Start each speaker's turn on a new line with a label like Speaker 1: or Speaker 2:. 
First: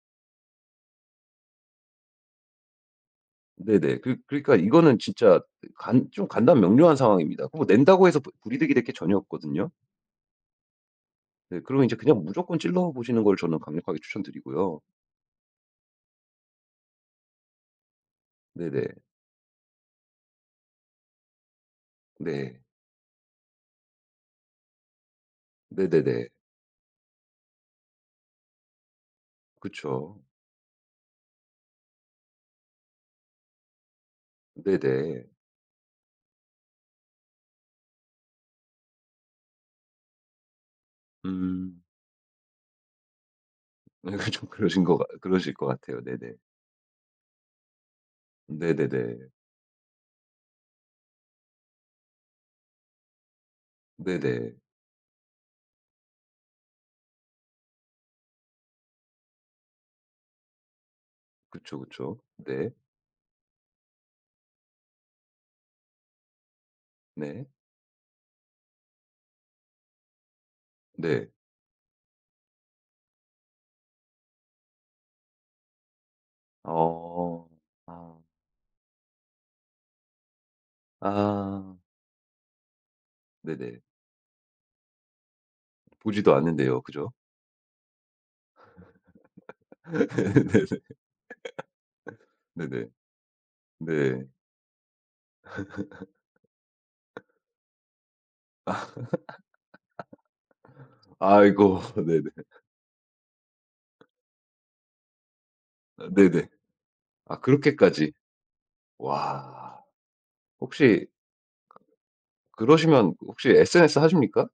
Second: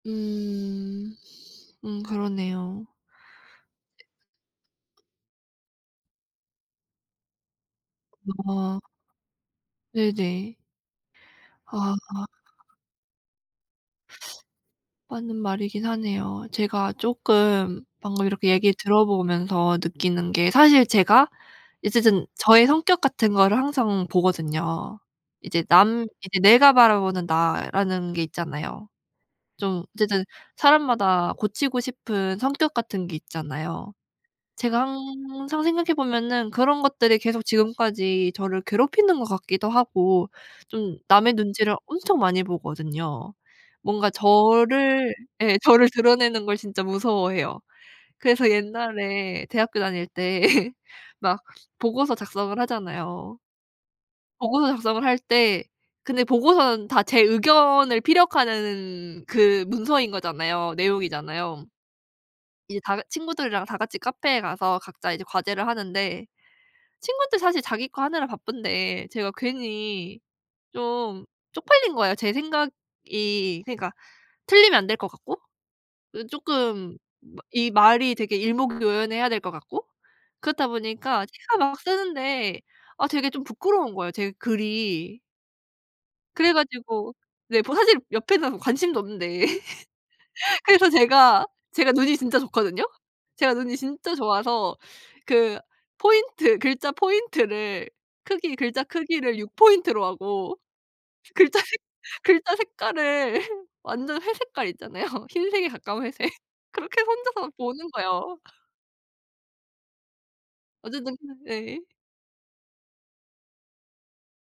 Speaker 1: 음. 음 그러네요.
Speaker 2: 네네. 그 그러니까 이거는 진짜 간 좀 간단명료한 상황입니다. 그거 낸다고 해서 부 불이득이
Speaker 1: 어.
Speaker 2: 될 게 전혀 없거든요.
Speaker 1: 네네.
Speaker 2: 네. 그러면 이제 그냥
Speaker 1: 아.
Speaker 2: 무조건 찔러 보시는 걸 저는 강력하게 추천드리고요.
Speaker 1: 맞는 말이긴 하네요. 제가 쪼끔 방금 이렇게 얘기를
Speaker 2: 네네.
Speaker 1: 들어 보면서 느끼는 게 사실 제가 어쨌든
Speaker 2: 네.
Speaker 1: 저의 성격 같은 거를 항상 보거든요. 이제 남
Speaker 2: 네네네.
Speaker 1: 이제 내가 바라보는 나라는 게 있잖아요. 좀
Speaker 2: 그쵸.
Speaker 1: 어쨌든 사람마다 고치고 싶은 성격 같은 게 있잖아요. 제가
Speaker 2: 네네.
Speaker 1: 항상 생각해 보면은 그런 것들이 계속 지금까지 저를 괴롭히는 것 같기도 하고 좀 남의 눈치를
Speaker 2: 음.
Speaker 1: 엄청 많이 보거든요. 뭔가
Speaker 2: 좀 그러신 것 같
Speaker 1: 저를
Speaker 2: 그러실
Speaker 1: 예
Speaker 2: 것
Speaker 1: 저를
Speaker 2: 같아요. 네네.
Speaker 1: 드러내는 걸 진짜 무서워해요. 그래서
Speaker 2: 네네네.
Speaker 1: 옛날에 대학교 다닐 때 막 보고서 작성을 하잖아요.
Speaker 2: 네네.
Speaker 1: 보고서 작성을 할 때 근데 보고서는 다 제 의견을 피력하는 그 문서인 거잖아요, 내용이잖아요.
Speaker 2: 그쵸, 그쵸. 네.
Speaker 1: 이제 다 친구들이랑 다 같이 카페에 가서 각자 이제 과제를 하는데 친구들
Speaker 2: 네.
Speaker 1: 사실 자기 거 하느라 바쁜데 제가 괜히 좀
Speaker 2: 네.
Speaker 1: 쪽팔린 거예요. 제 생각이 그러니까 틀리면 안 될 것 같고 이 쪼끔
Speaker 2: 어.
Speaker 1: 이 말이
Speaker 2: 아.
Speaker 1: 되게 일목요연해야 될 것 같고 그렇다 보니까 제가
Speaker 2: 아.
Speaker 1: 막 쓰는데 아 되게 좀
Speaker 2: 네네.
Speaker 1: 부끄러운 거예요, 제 글이.
Speaker 2: 보지도
Speaker 1: 그래
Speaker 2: 않는데요. 그죠?
Speaker 1: 가지고 네 뭐 사실 옆에는 관심도 없는데.
Speaker 2: 네네.
Speaker 1: 그래서 제가 제가 눈이 진짜 좋거든요.
Speaker 2: 네네.
Speaker 1: 제가 눈이 진짜
Speaker 2: 네.
Speaker 1: 좋아서 그 포인트 글자 포인트를 크기 글자 크기를 6 포인트로 하고 글자 색
Speaker 2: 아이고 네네.
Speaker 1: 글자 색깔을 완전 회색깔 있잖아요. 흰색에 가까운 회색.
Speaker 2: 네네.
Speaker 1: 그렇게
Speaker 2: 아
Speaker 1: 혼자서 보는
Speaker 2: 그렇게까지.
Speaker 1: 거예요.
Speaker 2: 와. 혹시
Speaker 1: 어쨌든 네.
Speaker 2: 그러시면 혹시 SNS 하십니까?